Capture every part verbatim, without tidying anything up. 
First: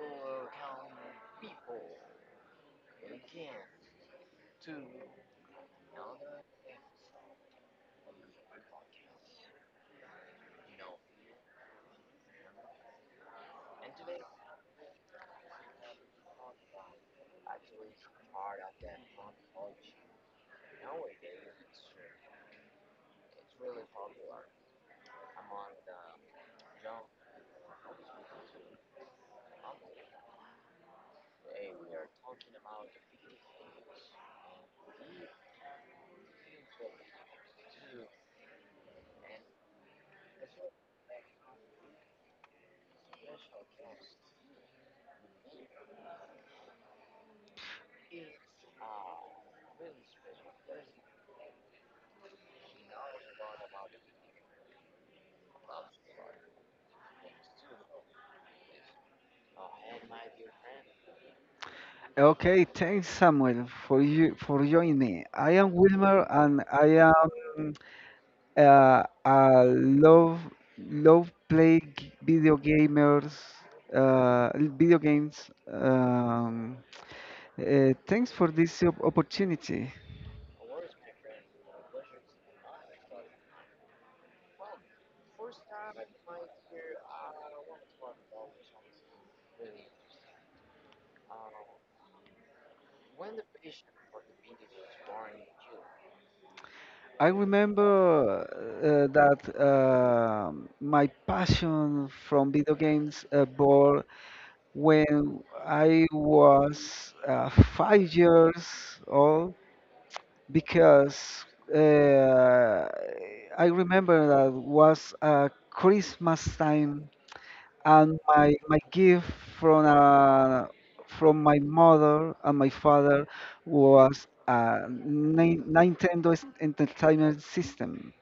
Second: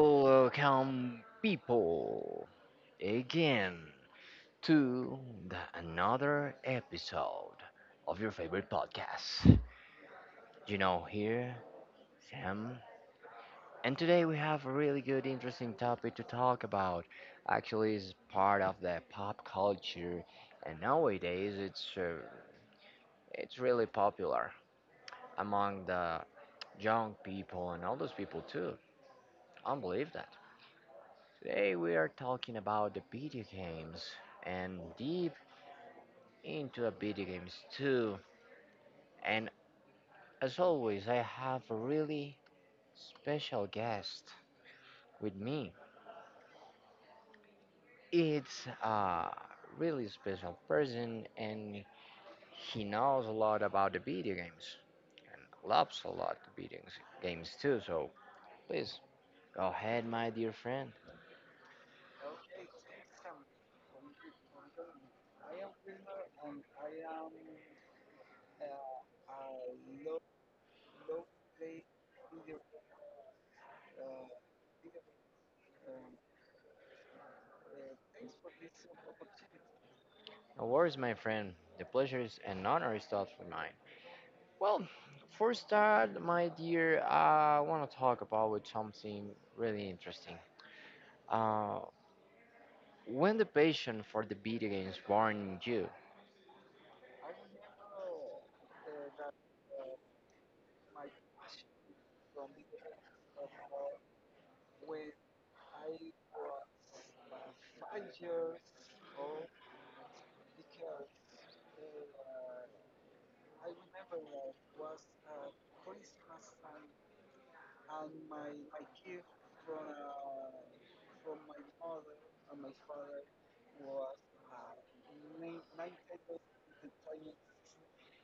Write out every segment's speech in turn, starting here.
Welcome, people, again to the another episode of your favorite podcast. You know, here, Sam. And today we have a really good, interesting topic to talk about. Actually, it's part of the pop culture, and nowadays it's uh, it's really popular among the young people and all those people too. I don't believe that. Today we are talking about the video games and deep into the video games too. And as always, I have a really special guest with me. It's a really special person and he knows a lot about the video games and loves a lot the video games too. So please go ahead, my dear friend. Okay, thanks Samuel for you for joining. I am Wilmer and I am uh, a love love play g- video gamers uh, video games. Um, uh, thanks for this op- opportunity. No worries, my friend. The pleasure is and honor is totally mine. Well, for start, my dear, I want to talk about something really interesting. Uh, when the passion for the video games born in you, I remember uh, that um my passion from video games uh, born when I was uh, five years old because uh, I remember that was uh, Christmas time, and my my gift from uh, from my mother and my father was a Ni- Nintendo s- Entertainment System.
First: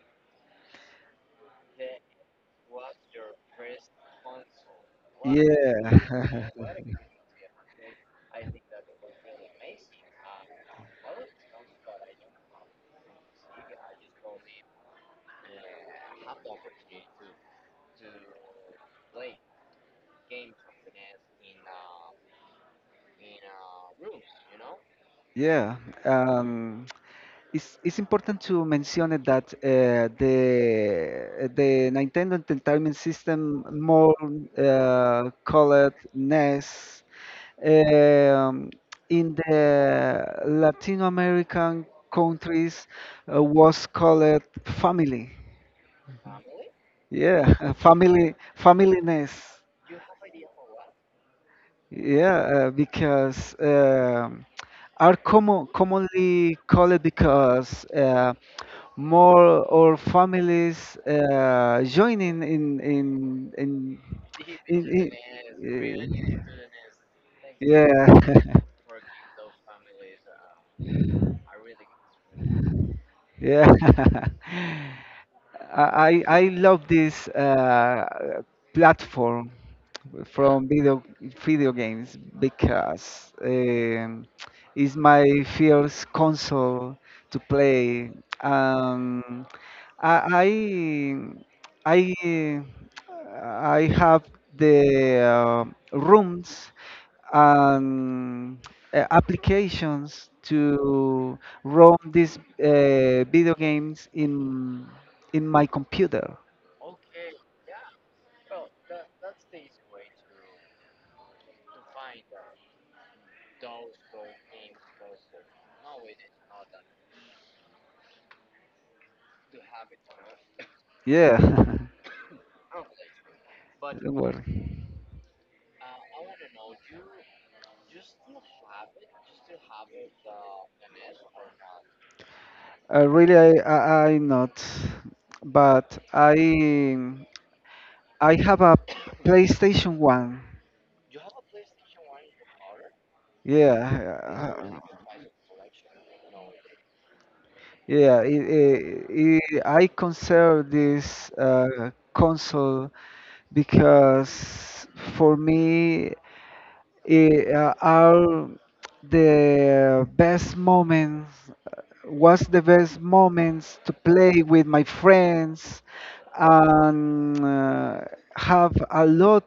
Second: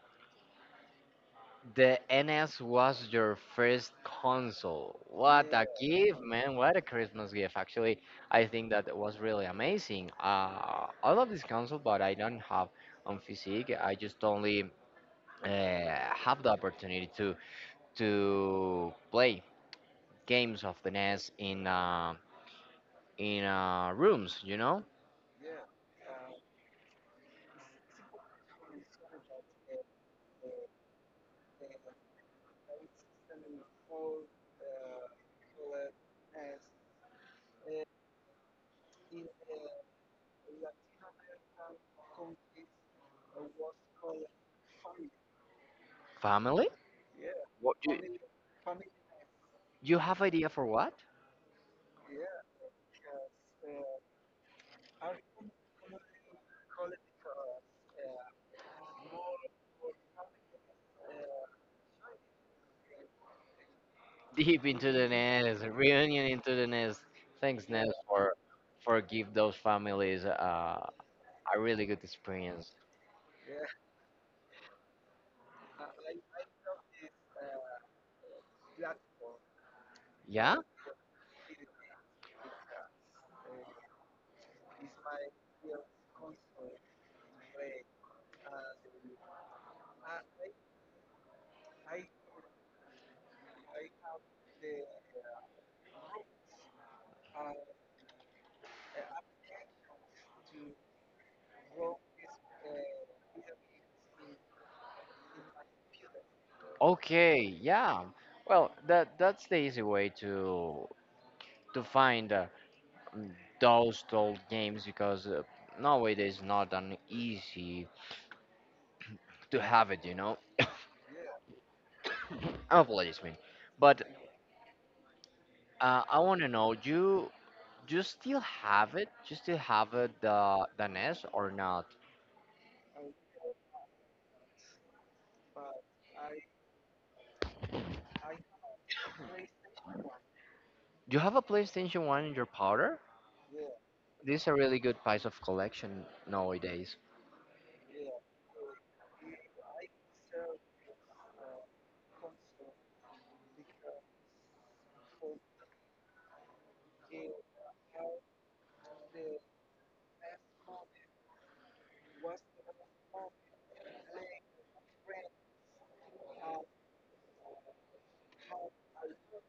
the N S was your first console. What a gift, Yeah, man! What a Christmas gift. Actually, I think that was really amazing. Uh, I love this console, but I don't have on physique. I just only uh, have the opportunity to to play games of the N E S in. uh, in uh, rooms, you know, yeah. Um, It's, it's important to mention it that uh, the the Nintendo Entertainment System, more uh, called N E S, um, in the Latin American countries uh, was called family. family. Yeah, You, family family N E S. you have idea for what? Yeah, uh, because um, are common commonly called because. Uh, more or families uh, joining in in in, Deep in, into the nest, reunion in uh, into the nest. Thanks, Nest, yeah. for for give those families uh, a really good experience. Yeah. I I I love this uh, platform Yeah. from video video games because um, it's my first console to play. Um, I I I I have the um rooms and uh, applications to run these uh, video games in in my computer. Okay. Yeah. Well, that that's the easy way to to find uh, those old games because uh, nowadays not an easy to have it. You know. Yeah, Apologies me, but don't worry. uh, I want to know you. Do you still have it? Do you still have it, the the N E S or not? I really, I, I, I not, but I I have a PlayStation One. Do you have a PlayStation one in your powder? Yeah, This is a really good uh, piece of collection nowadays. yeah. It, it, it, I consider this uh, console because for me it, uh, are the best moments was the best moments to play with my friends and uh, have a lot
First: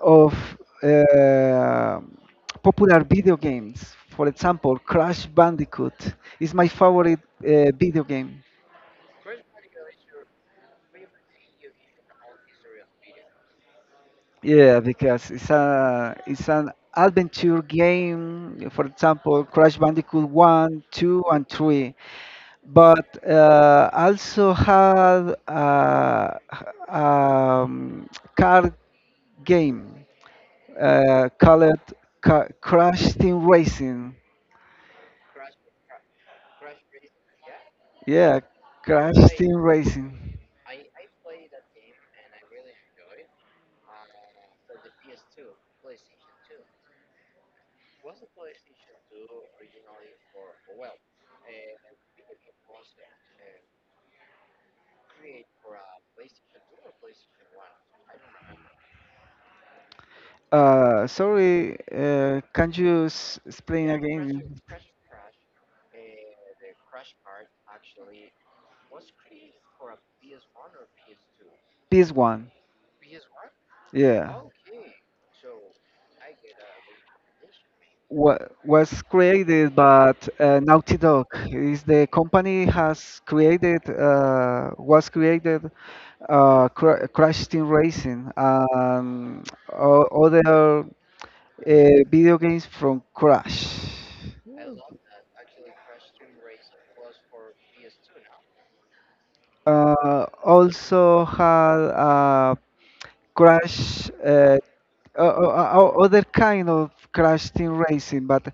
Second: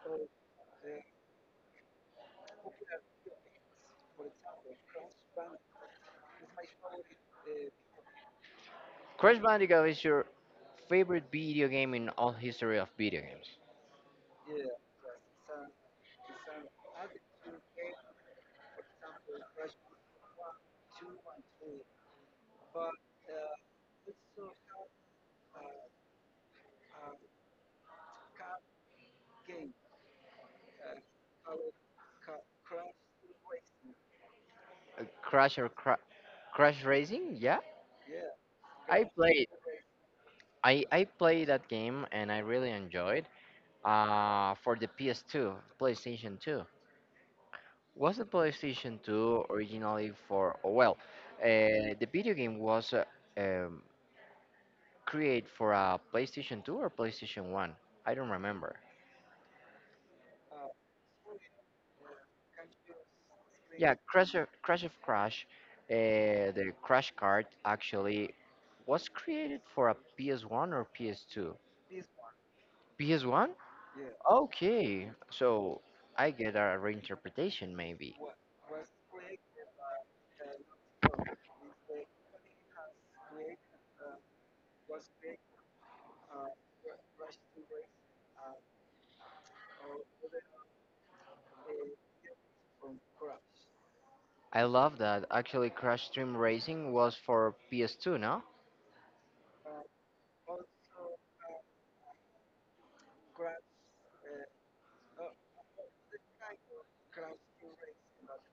of uh, popular video games, for example Crash Bandicoot is my favorite uh, video game. Crash Bandicoot is your favorite video game in all history of video games. Yeah, because it's a it's an adventure game. For example, Crash Bandicoot one, two, and three, but uh, also had a, um, car game uh, called Ca- Crash Team Racing. Uh, Crash or cra- Crash Racing? Yeah, Yeah, I Crash played. Team Racing. I I played that game and I really enjoyed. Uh, for the P S two, PlayStation two. Was the PlayStation two originally for? Oh, well, uh, the video game was. Uh, um, Create for a PlayStation two or PlayStation one. I don't remember. Uh, sorry, uh, can you s- explain Yeah, Crash again? of Crash, of Crash uh, the Crash card actually was created for a P S one or P S two. This one, P S one? yeah. Okay, so I get a reinterpretation maybe. wa- was created, but uh, Naughty Dog is the company has created uh, was created uh, Cra- Crash Team Racing and o- other uh, video games from Crash. I love that. Actually, Crash Stream Racing was for P S two, no? Uh, also had uh, Crash uh, o- o- o- other kind of Crash Team Racing, but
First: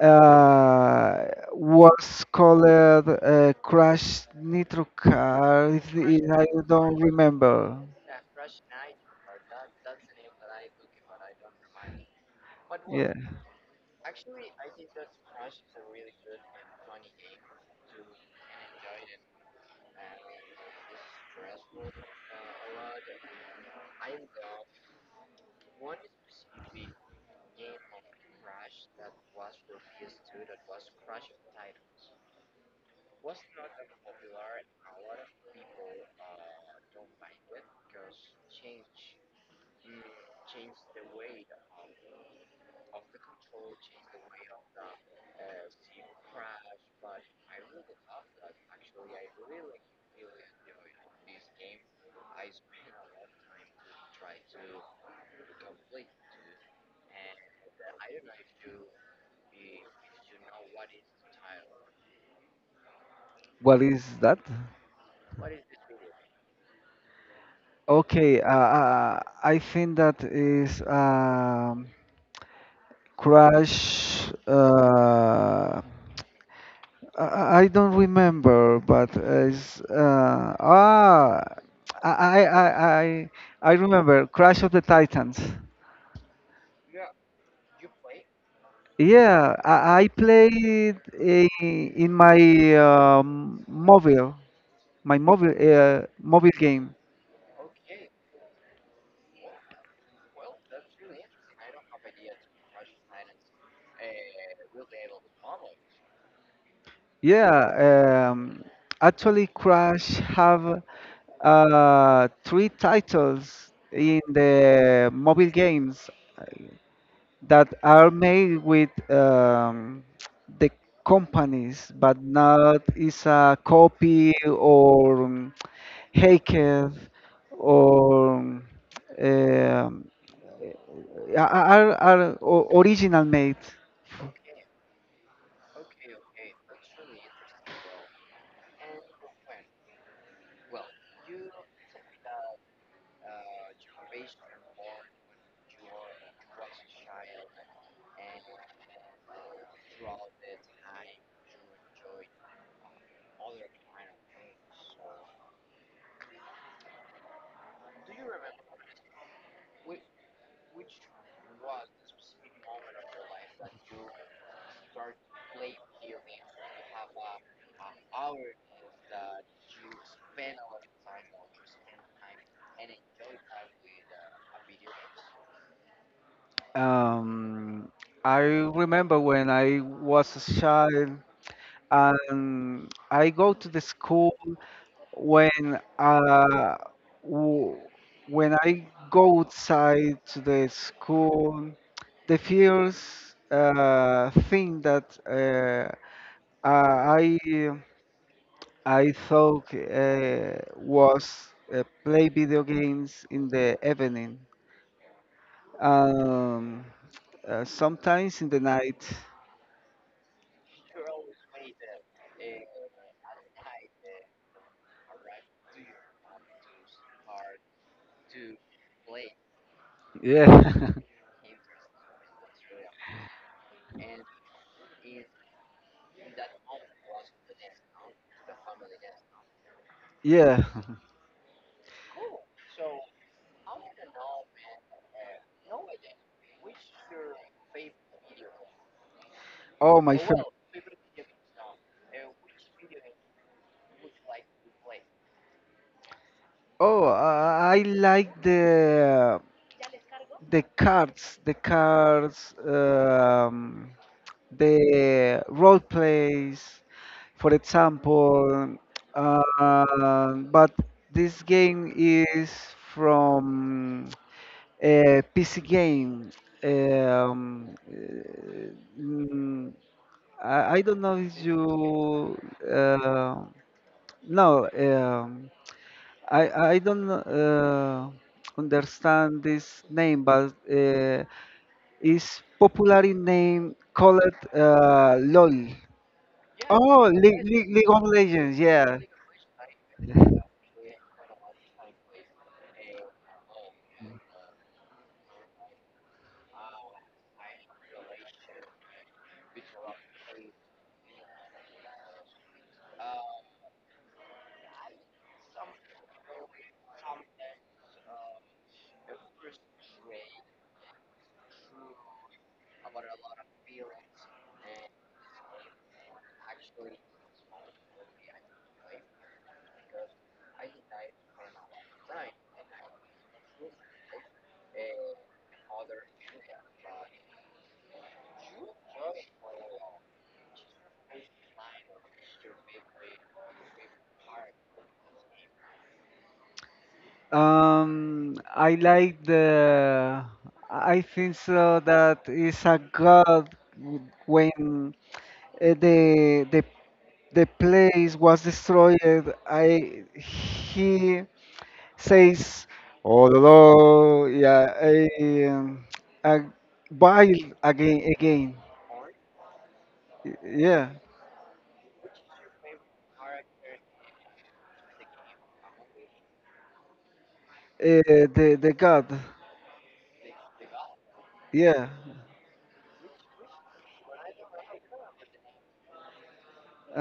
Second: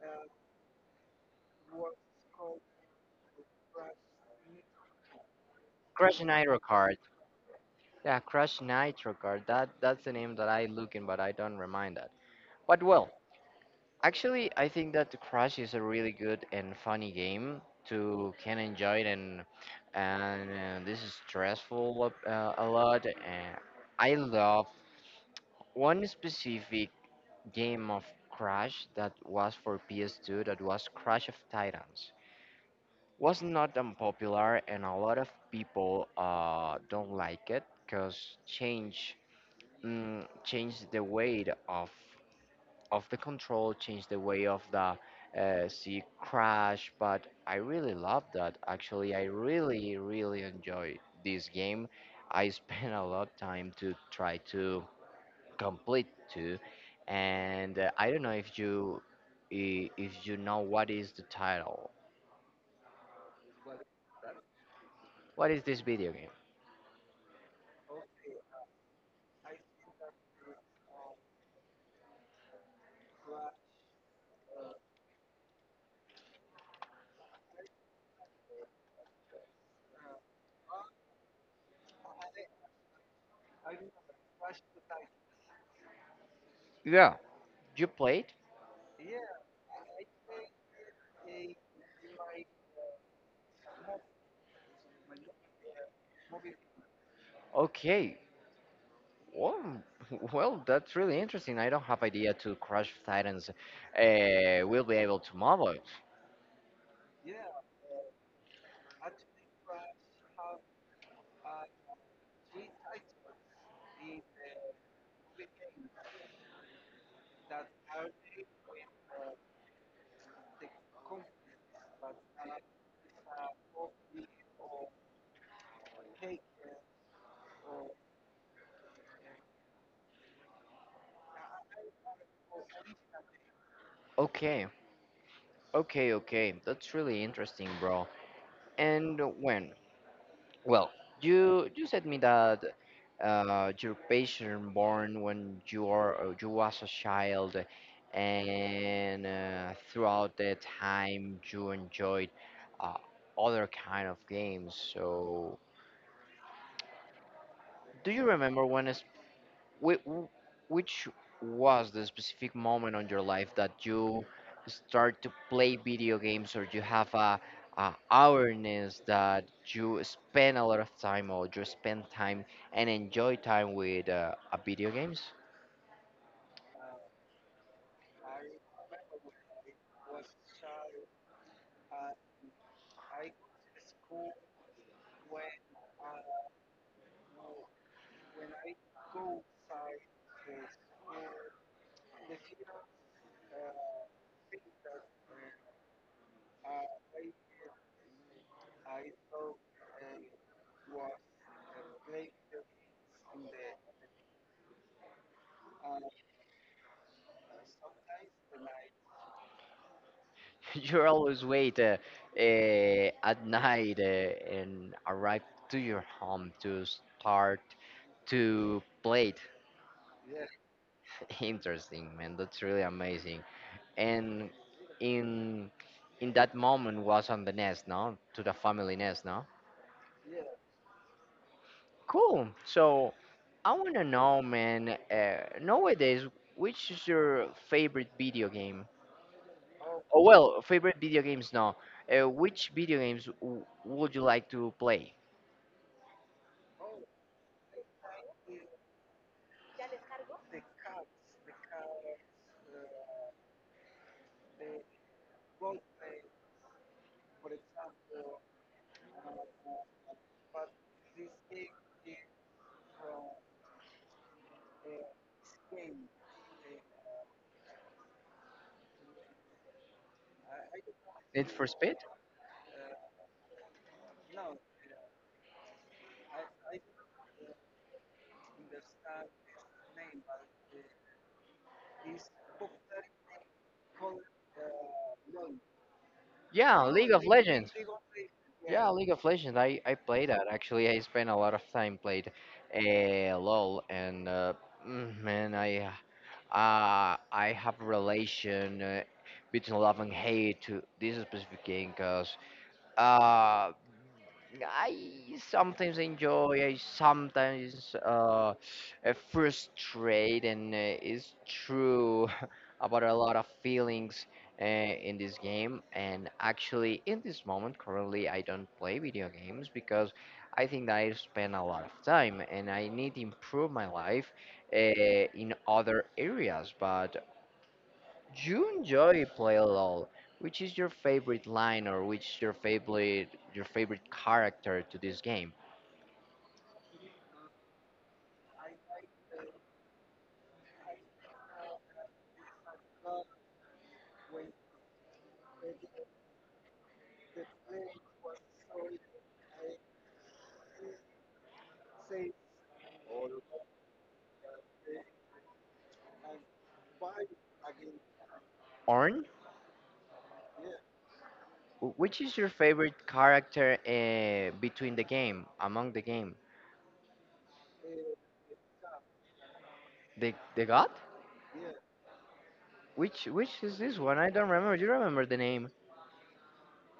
uh, was called uh, Crash Nitro Car. If, Crash if I Nitro don't Kart. remember. Yeah, Crash Nitro Kart. That that's the name that I looking, but I don't remind that. But well, Yeah. actually, I think that Crash is a really good and funny game to can enjoy it and and uh, this is stressful up, uh, a lot. And I love one specific game of Crash that was for P S two that was Crash of Titans. Was not unpopular and a lot of people uh, don't like it because change mm, changed the weight of of the control, change the way of the uh, sea crash. But I really love that. Actually, I really, really enjoy this game. I spent a lot of time to try to complete too, and uh, I don't know if you i- if you know what is the title. What is that? What is this video game? Okay. Uh, uh, I think that is um, Crash. Uh, I I don't remember, but it's uh, ah, I I I I I remember Crash of the Titans. Yeah. You played? Yeah, I, I play it i- in my um, mobile, my mobile uh, mobile game. Okay. Well, well, that's really interesting. I don't have idea to Crash of Titans uh, will be able to mobile. Yeah, um, actually, Crash have uh, three titles in the mobile games that are made with um, the companies, but not is a copy or um, hacked or um, are, are o- original made. Okay. Okay, okay. That's really interesting, bro. And when? Well, you you said me that uh, your patient born when you are uh, you was a child, and uh, throughout that time you enjoyed uh, other kind of games. So, do you remember one Whi- wh- Which was the specific moment on your life that you start to play video games or you have a, a awareness that you spend a lot of time or you spend time and enjoy time with uh, a video games? Um, I remember when I was a child and I go to the school when uh, w- when I go outside to the school, the first uh, thing that uh, I I thought uh, was uh, play video games in the evening. Um, uh, sometimes in the night. You always wait uh, uh, at night uh, and arrive to your home to start to play it. Yeah. Interesting, man. That's really amazing. And in in that moment was on the nest, no? To the family nest, no? Yeah. Cool. So I want to know, man, uh, nowadays, which is your favorite video game? Oh my Oh, Oh, fav well, favorite video games, no, uh, which video games w- would you like to play? Oh, uh, I like the the cards, the cards, um, the role plays, for example. Uh, but this game is from a P C game. Um, uh, mm, I, I don't know if Need for speed. you... uh, no um, I I don't uh, understand this name, but uh, it's popularly name called uh, LOL. Yeah. Oh, League, League, League of Legends, Yeah, yeah. League of Legends. I I play that actually. I spent a lot of time played uh, LOL and uh, mm, man, I uh, I have relation uh, between love and hate to this specific game because I sometimes enjoy, I sometimes uh, uh, frustrate, and uh, it's true about a lot of feelings uh, in this game. And actually, in this moment, currently, I don't play video games because I think that I spend a lot of time and I need to improve my life uh, in other areas. But do you enjoy play LOL? Which is your favorite line or which is your favorite your favorite character to this game? Um, I like the. I think so that is a god when uh, the the the place was destroyed. I he says, although yeah, I, um, I buy again again. Orn? Yeah, Wh- Which is your favorite character uh, between the game, among the game? uh, the the god. The the god? Yeah, Which which is this one? I don't remember. Do you remember the name? uh,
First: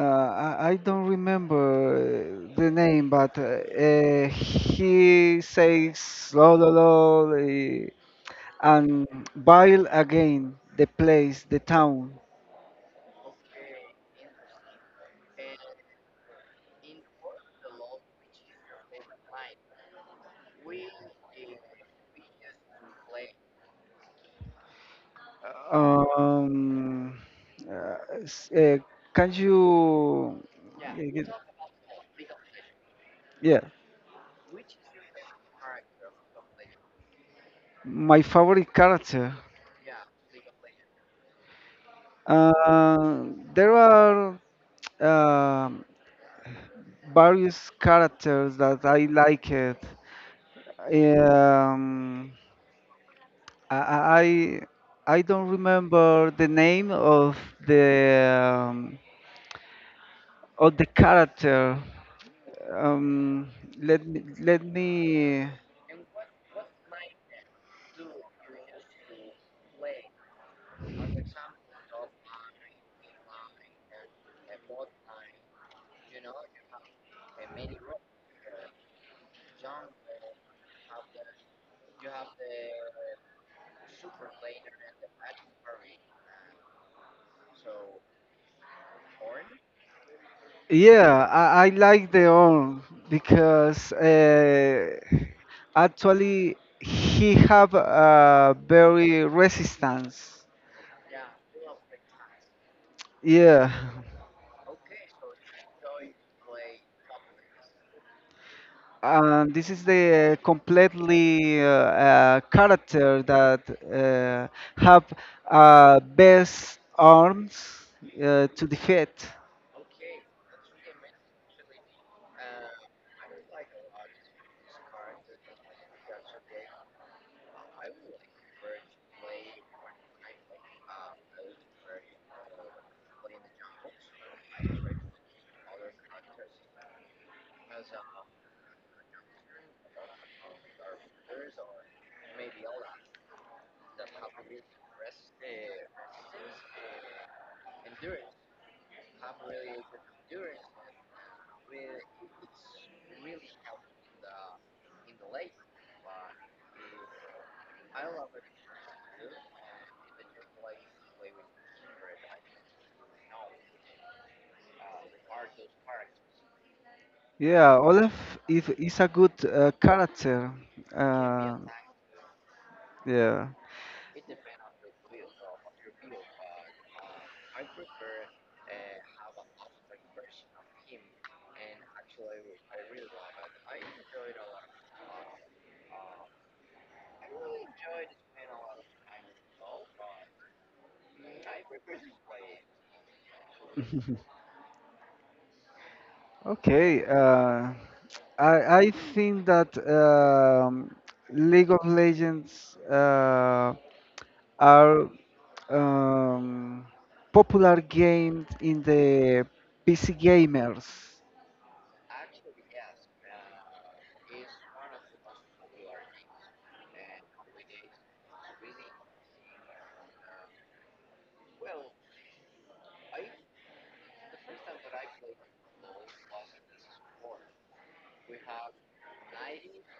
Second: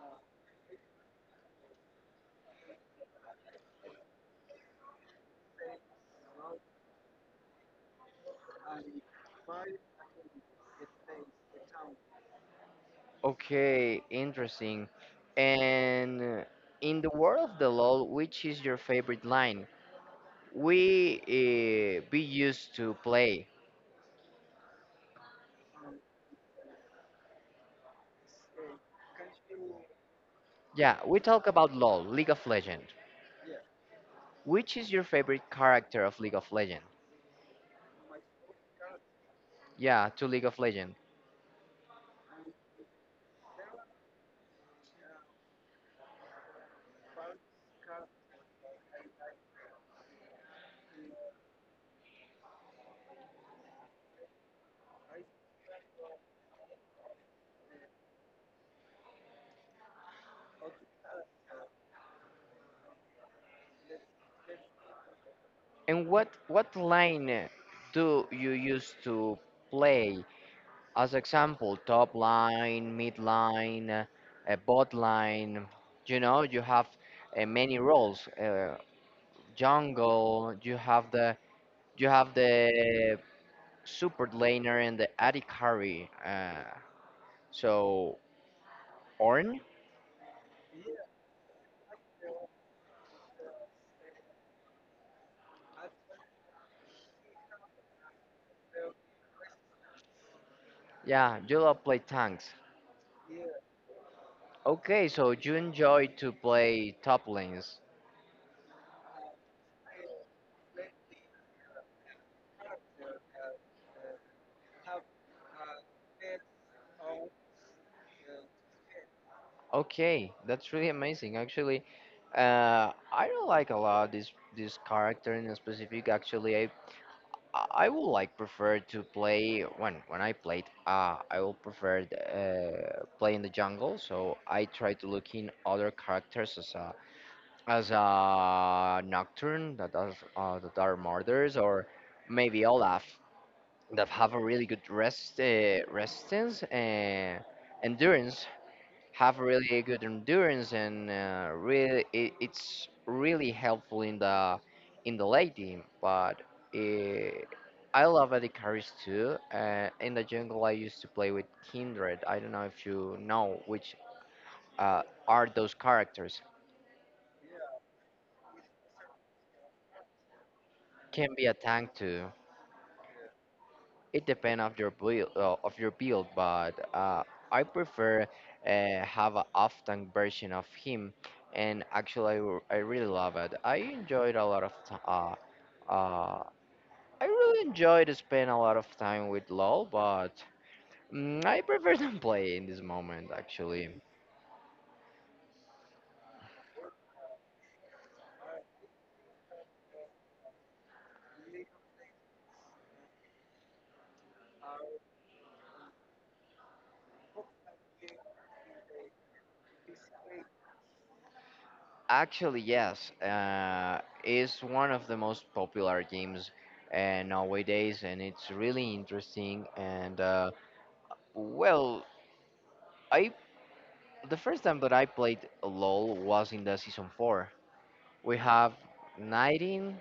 I, I don't remember the name, but uh, uh, he says lo lo lo eh, and buy again the place, the town. Okay, interesting. And uh, in the world of the LOL, which is your favorite line? We uh, be used to play. Um, uh, s- uh, can you? uh, Yeah, we get- talk about LOL, League of Legends. Yeah, Which is your favorite character of League of Legends? my favorite character. Yeah, to League of Legends. Uh, there are um various characters that I like it. Um, I, I I don't remember the name of the um, of the character. Um, let me let me... And what what line uh, do you use to play? As example, top line, mid line, uh, uh, bot line. You know, you have uh, many roles. Uh, jungle. You have the you have the super laner and the A D carry. Uh, so Ornn. Yeah, I, I like the own because uh, actually he have a very resistance. Yeah, you love play tanks. Yeah, Okay, so you enjoy to play top lanes. and this is the completely uh, uh, character that uh, have uh, best arms uh, to defeat. Okay, that's really amazing. Actually, uh, I don't like a lot this this character in specific. Actually, I I would like prefer to play when when I played. Uh, I will prefer uh, play in the jungle. So I try to look in other characters as a as a nocturne that are uh, that are murders or maybe Olaf. That have a really good rest uh, resistance and endurance have really good endurance and uh, really it, it's really helpful in the in the late game. But uh, I love Adicaris too uh, in the jungle. I used to play with Kindred. I don't know if you know which uh, are those characters. Yeah, Olaf is, is a good uh, character. Can be a Uh, tank too. yeah. It depends of your build, uh, of your build, but uh, I prefer uh, have a off tank version of him, and actually I, r- I really love it. I enjoyed a lot of t- uh, uh, I really enjoyed to spend a lot of time with LoL, but mm, I prefer not play in this moment actually. Okay. Uh, I I think that um, League of Legends uh, are um, popular games in the P C gamers. Actually, yes, uh, is one of the most popular games uh, nowadays, and it's really interesting and. Uh, well, I The first time that I played LoL was in the season four. We have nineteen,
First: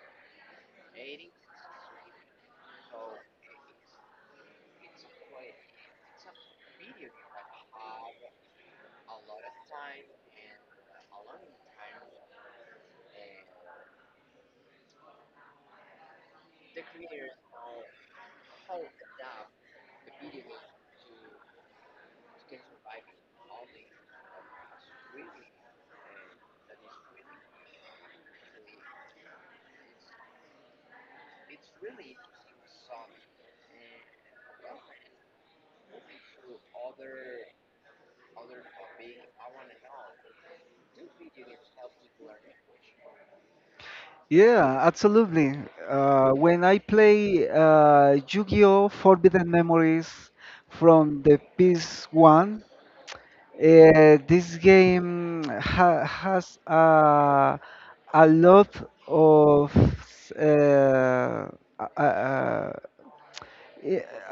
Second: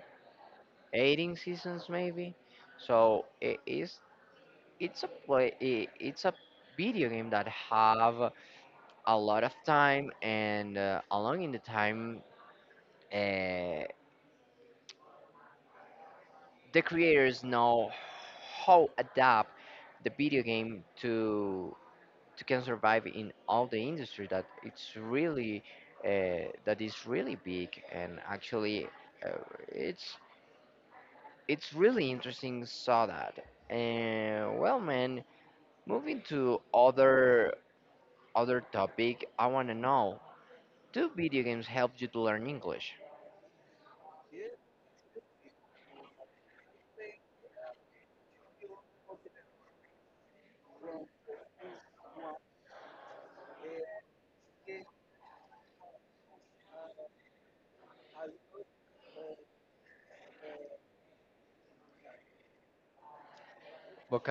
eighteen seasons maybe. So it is it's a play I it's a video game that have a lot of time and uh, along in the time uh, the creators know how adapt the video game to to can survive in all the industry that it's really uh, that is really big and actually uh, it's it's really interesting saw that. And well, man, moving to other other topic, I want to know, do video games help you to learn English? Yeah, absolutely. Uh, when I play uh, Yu-Gi-Oh! Forbidden Memories from the P S one. Uh, this game ha has a, a lot of uh, a, a,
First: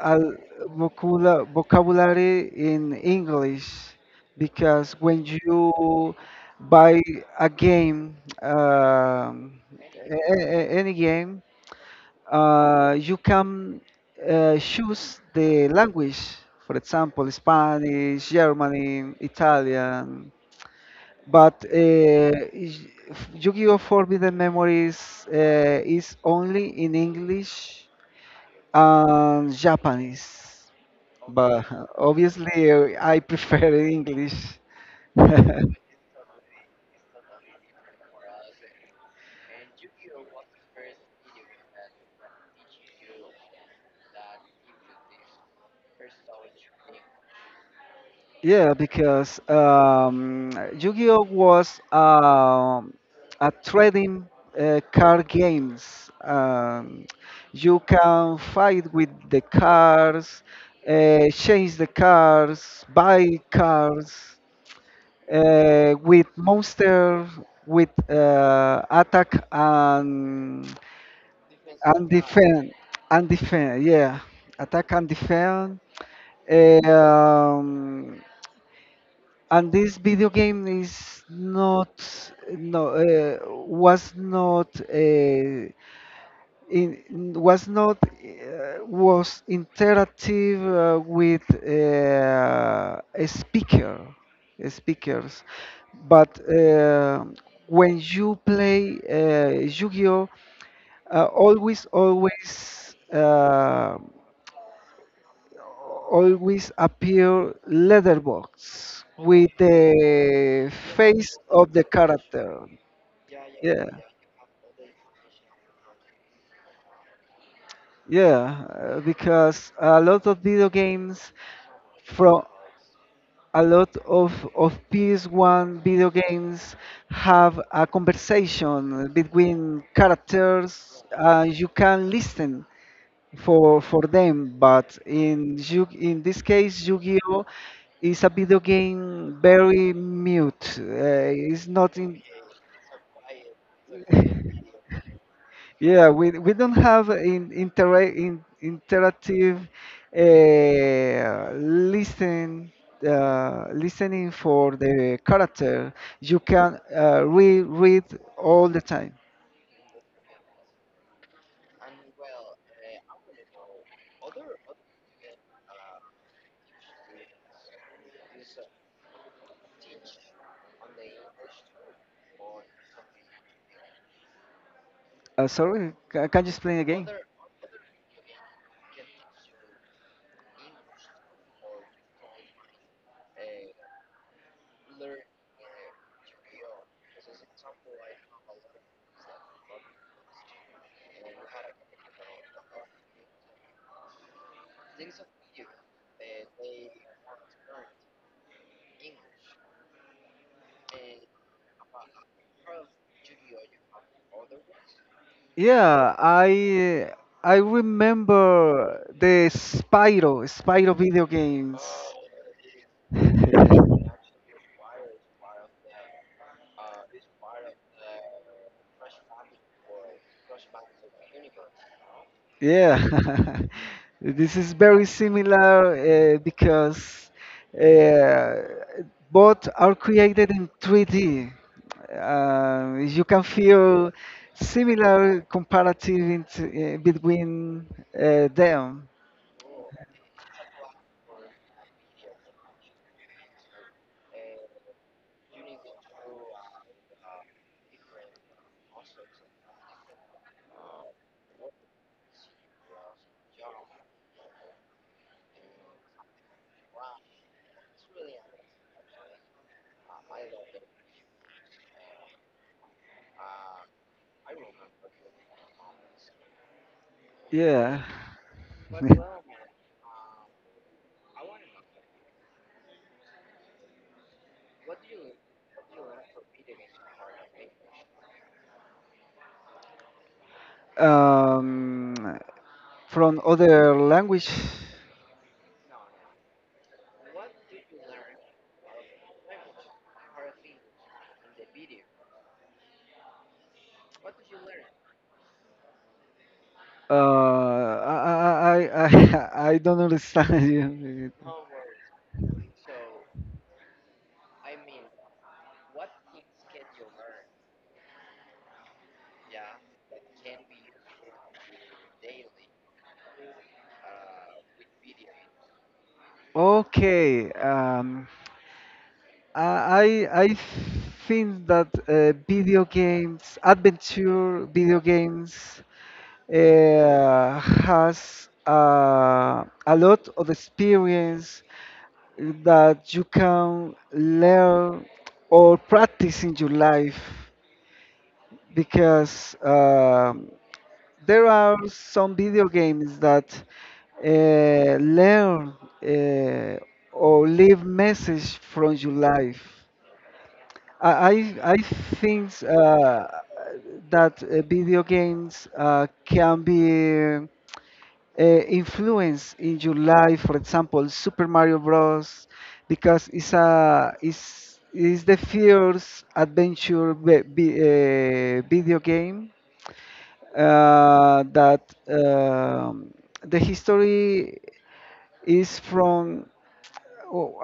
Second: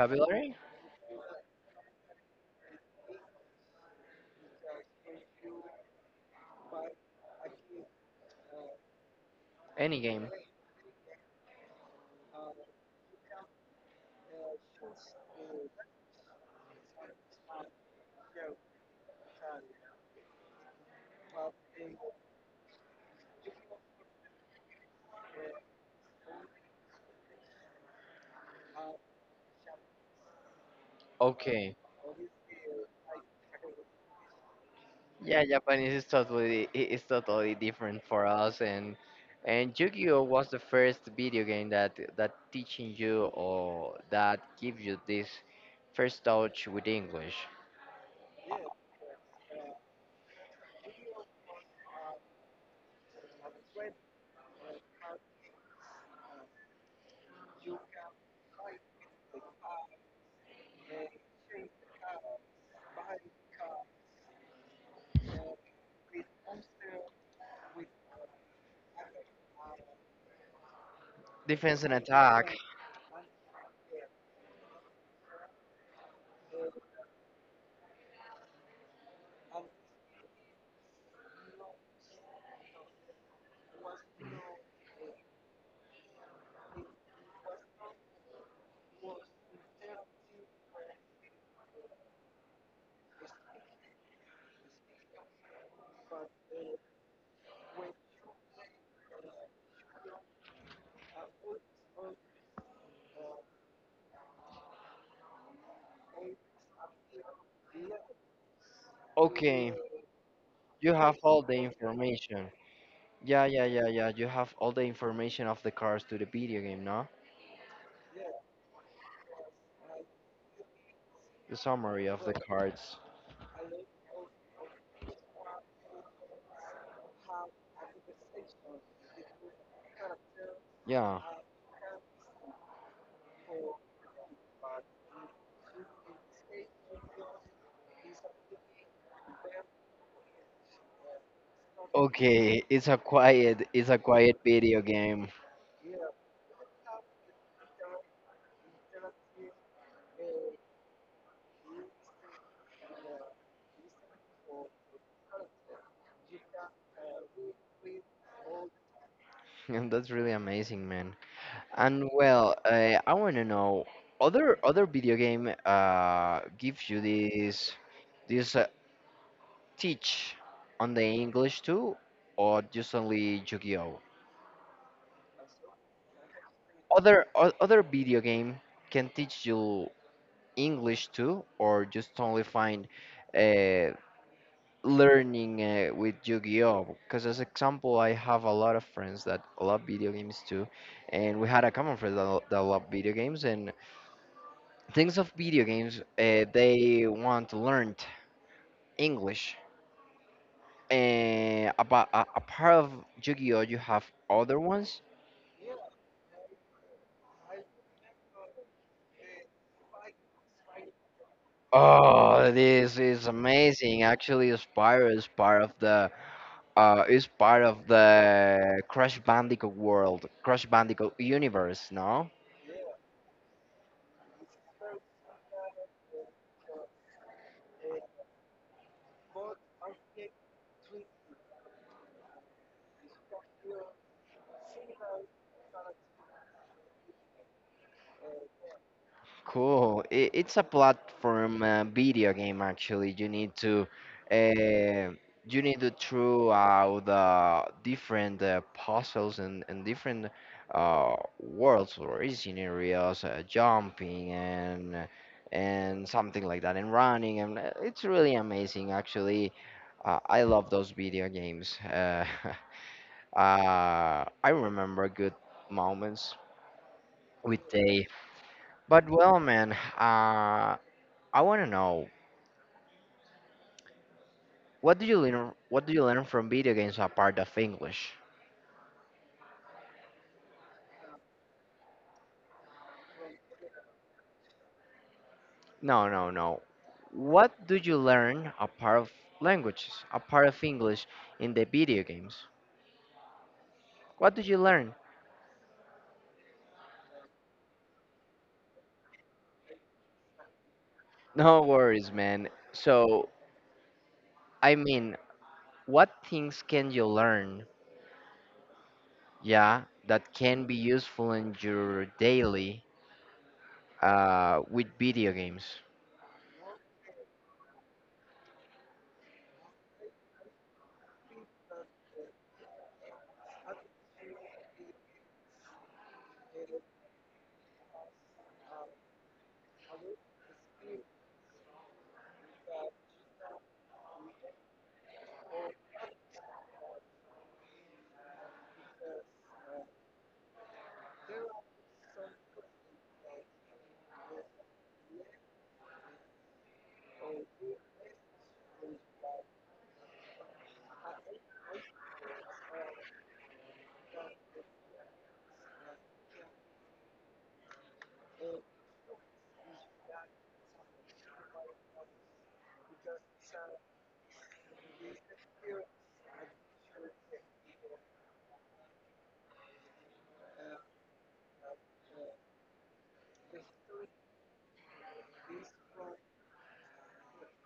a vocula- vocabulary in English because when you buy a game, um, Any game. a- a- any game, uh, you can uh, choose the language. For example, Spanish, German, Italian. But uh, is- Yu-Gi-Oh! Forbidden Memories uh, is only in English and Japanese. But Okay. obviously, uh, I prefer English. Yeah, Japanese is totally i- is totally different for us, and and Yu-Gi-Oh was the first video game that that teaching you or that gives you this first touch with English. Yeah, because um, Yu-Gi-Oh was um, a trading uh, card games. Um, you can fight with the cards, uh, change the cards, buy cards. uh, with monster, with uh, attack and Defense and and attack. defend and defend. Yeah, attack and defend. Um, and this video game is not no uh, was not uh, in, n- was not uh, was interactive uh, with uh, a speaker speakers, but uh, when you play uh, Yu-Gi-Oh uh, always always uh, always appear letterbox with Okay, the you have face all the of the information. character. Yeah, yeah, Yeah, yeah, yeah. You have all the information of the cards to the video game, no? yeah, uh, because a lot of video games The summary of the from cards. a lot of of P S one video games have a conversation between characters. Yeah. Uh, you can listen for for them, but in Yu- in this case, Yu-Gi-Oh! Is a video game very mute. Uh, it's not in, Okay, it's a quiet, it's a quiet video game, Yeah, we we don't have in, intera- in interactive uh, listen uh, listening for the character. You can uh, reread all the time. and that's really amazing, man. And well, uh, I want to know other other video game uh gives you this this uh, teach on the English too, or just only Yu-Gi-Oh? Uh, sorry, ca- can you explain again? Other o- other video game can teach you English too, or just only find uh learning uh, with Yu-Gi-Oh? Because as example, I have a lot of friends that love video games too, and we had a common friend that, lo- that love video games, and things of video games uh, they want to learn English. And about uh, apart of Yu-Gi-Oh you have other ones. Yeah, I I remember the Spyro Spyro video games. Oh, this is amazing. Actually, Spyro is part of the uh is part of the Crash Bandicoot world, Crash Bandicoot universe, no? Yeah, this is very similar uh, because uh, both are created in three D. Uh, you can feel similar comparative in t- uh, between uh, them. Cool. It, it's a platform uh, video game actually. You need to uh, you need to throw out the different uh, puzzles and, and different uh, worlds or scenarios, uh, jumping and and something like that, and running, and uh, it's really amazing actually. Uh, I love those video games. Uh, uh, I remember good moments with Yeah. they. But well, man, uh, I want to know, what do you learn? What do you learn from video games apart of English? um, from other language, No, no, no. What do you learn apart of languages, apart of English, in the video games? What do you learn? uh, I, I, I, I I don't understand you. No worries, man. So I mean, what things can you learn? Yeah, that can be useful in your daily uh, with video games. Okay. Um, I I think that uh, video games, adventure video games, uh, has uh, a lot of experience that you can learn or practice in your life because um, there are some video games that uh, learn uh, or leave message from your life. I I I think uh, that uh, video games uh, can be uh, influence in your life. For example, Super Mario Bros. Because it's a it's is the first adventure ve- vi- uh, video game uh, that um, the history is from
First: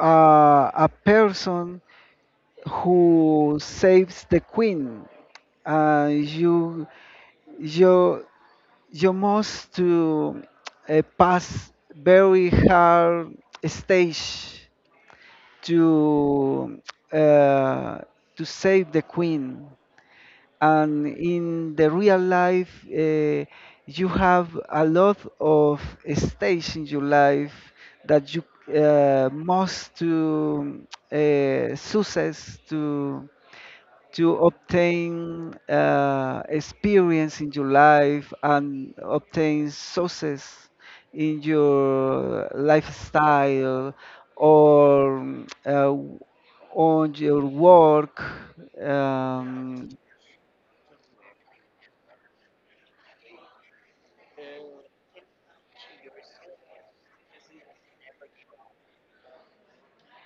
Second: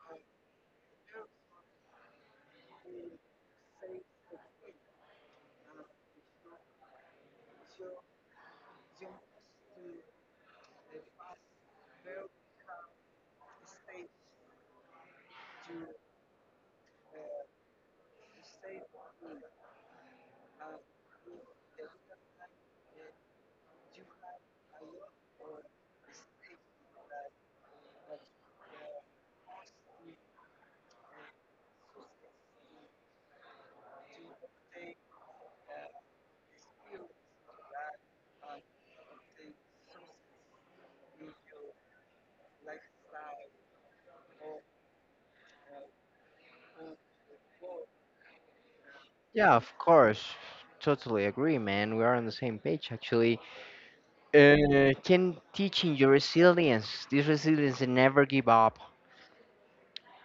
uh, a person who saves the queen. Uh, you you you must to uh, pass very hard stage to uh, to save the queen, and in the real life uh, you have a lot of stage in your life that you uh, must to uh, success to to obtain uh, experience in your life and obtain success in your lifestyle or uh, on your work. Yeah, of Um, course. Totally agree, man. We are on the same page, actually. Uh, can teaching your resilience, this resilience, and never give up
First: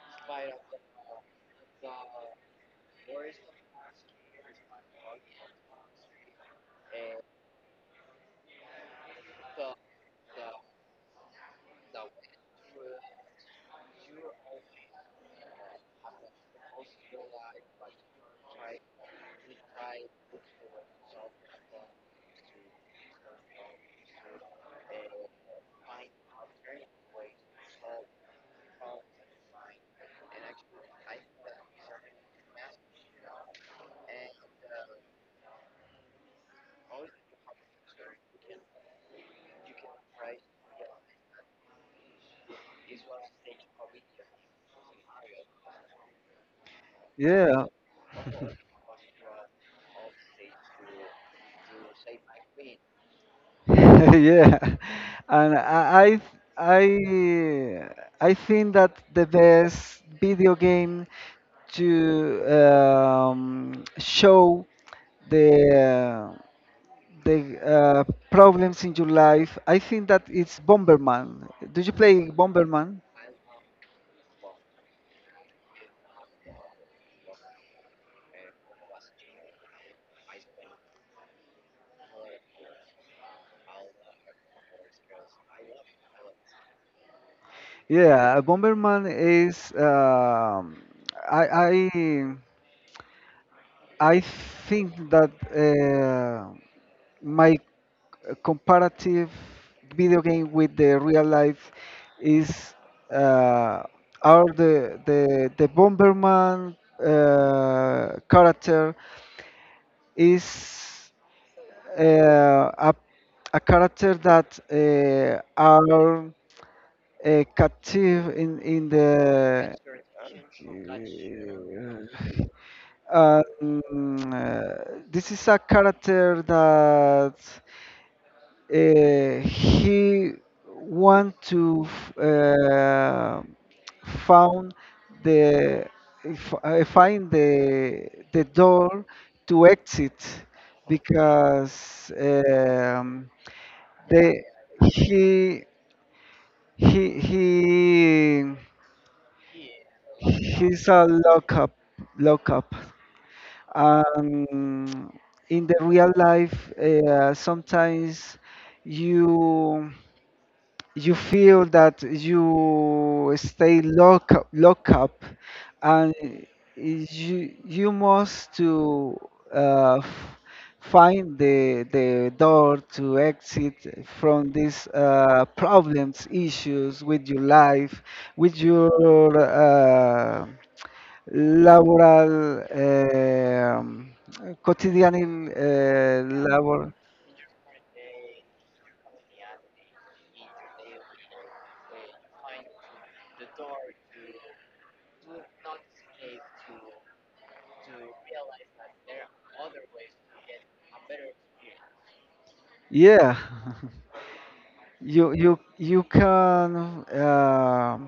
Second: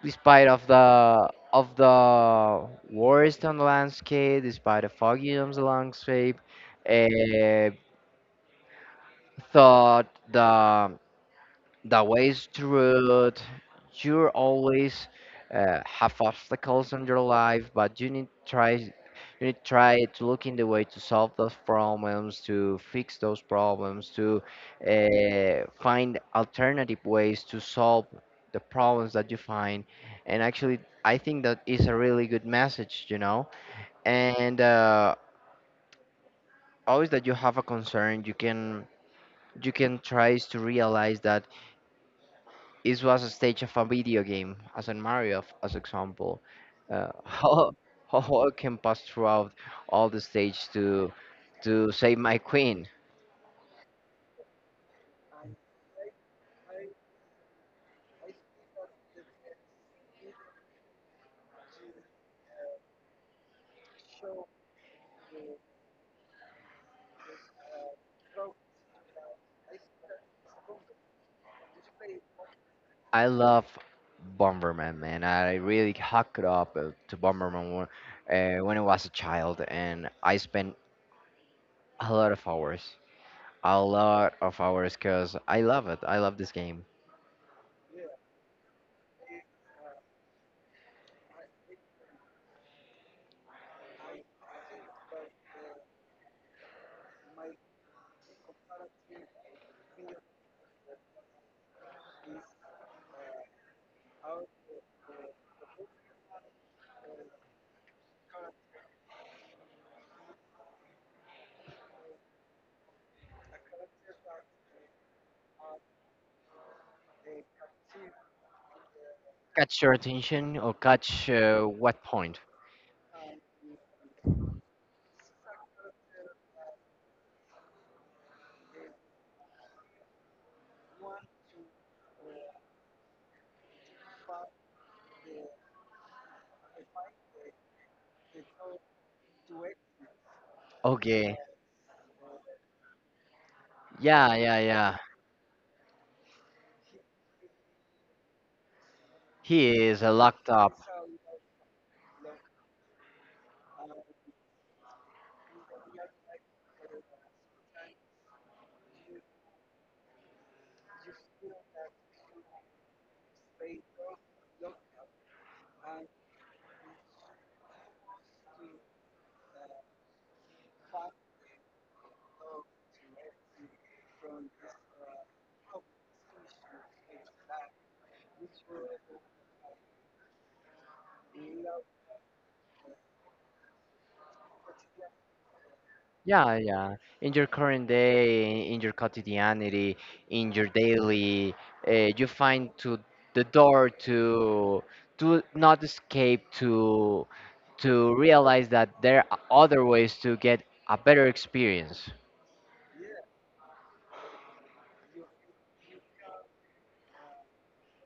despite of the of the worst on the landscape, despite the foggy on the landscape, uh, thought the the ways through it. You always uh, have obstacles in your life, but you need try you need try to look in the way to solve those problems, to fix those problems, to uh, find alternative ways to solve the problems that you find. And actually, I think that is a really good message, you know. And uh, always that you have a concern, you can you can try to realize that it was a stage of a video game, as in Mario, f- as example. Uh, yeah, how how I can pass throughout all the stage to to save my queen. yeah. And I, I, I think that the best video game to um, show the the uh, problems in your life. I think that it's Bomberman. Did you play Bomberman? I love Bomberman, man. I really hooked up uh, to Bomberman when, uh, when I was a child, and I spent a lot of hours, a lot of hours, because I love it. I love this game. Yeah, Bomberman is. um I I I think that uh, my comparative video game with the real life is uh, are the the the Bomberman uh, character is uh, a, a character that uh, are uh, captive in in the... Catch your attention or catch uh, what point? uh, mm, uh, this is a character that uh, he want to f- uh, found the f- uh, find the the door to exit Okay. because um, Yeah, they yeah, yeah. he he he He is uh, locked up. he's a lockup lockup. Um, in the real life, uh, sometimes you you feel that you stay lock lock up and you you must to uh, f- find the the door to exit from these uh, problems issues with your life with your uh, laboral um, quotidian uh, Yeah, labor. yeah. In your current day, in your quotidianity, in your daily, uh, you find to the door to to not escape to to realize that there are other ways to get a better experience. Yeah, you you you can uh,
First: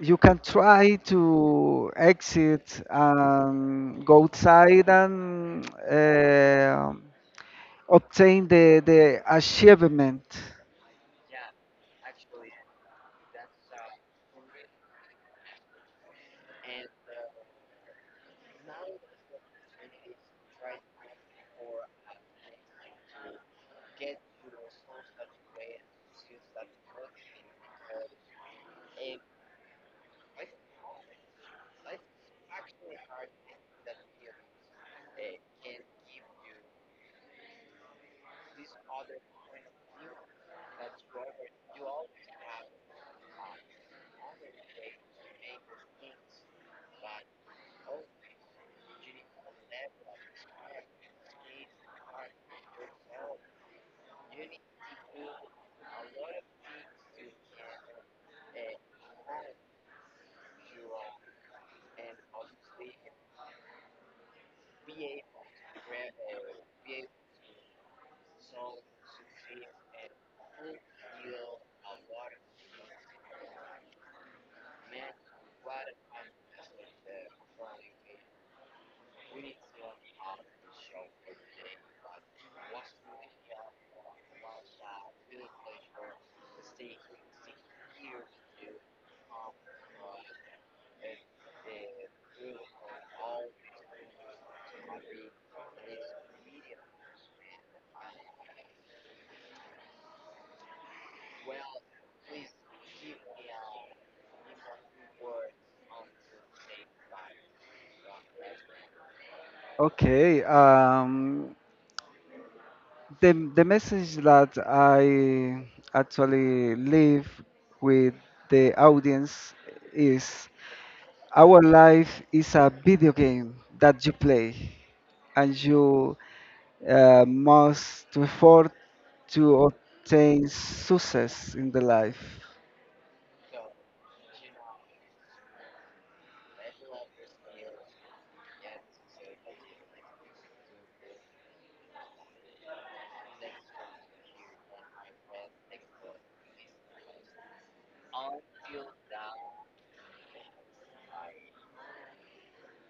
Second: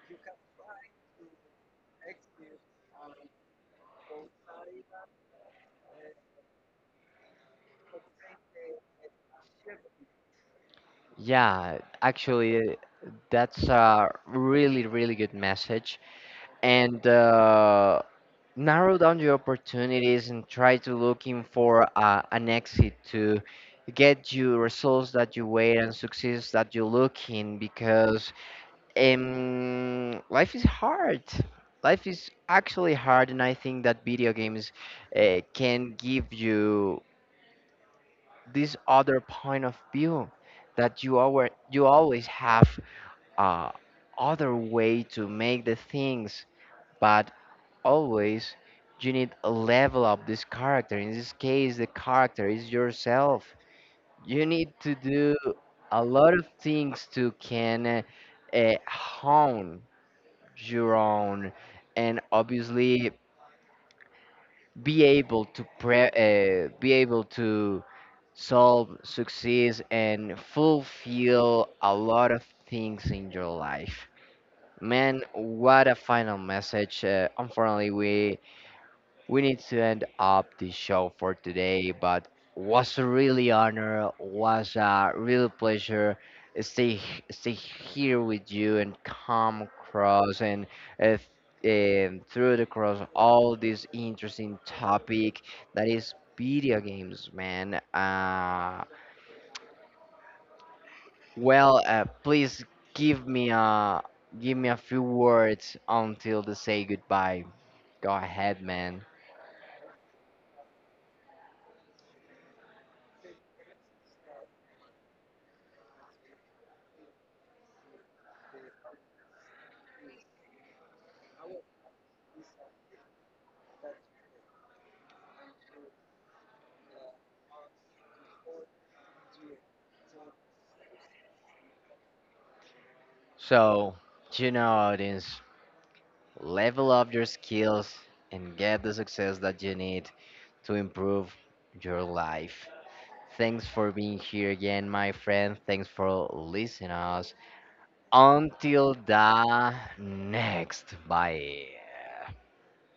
you can try to exit and go outside and uh, obtain the the achievement. Yeah, actually, that's a really really good message, and. Uh, narrow down your opportunities and try to looking for uh, an exit to get you results that you wait and success that you looking, because um, life is hard, life is actually hard, and I think that video games uh, can give you this other point of view that you always you always have uh, other way to make the things, but always you need a level up this character. In this case, the character is yourself. You need to do a lot of things to can uh, uh, hone your own, and obviously be able to pre- uh, be able to solve, succeed, and fulfill a lot of things in your life. Man, what a final message. Uh, unfortunately, we We need to end up the show for today, but was a really honor, was a real pleasure stay stay here with you and come across and uh, and through the cross all this interesting topic that is video games, man. Uh, well, uh, please give me a give me a few words until they say goodbye. Go ahead, man. Okay, um, the the message that I actually leave with the audience is our life is a video game that you play and you uh, must effort to obtain success in the life. So, you know, audience, level up your skills, and get the success that you need to improve your life. Thanks for being here again, my friend. Thanks for listening us. Until the next. Bye.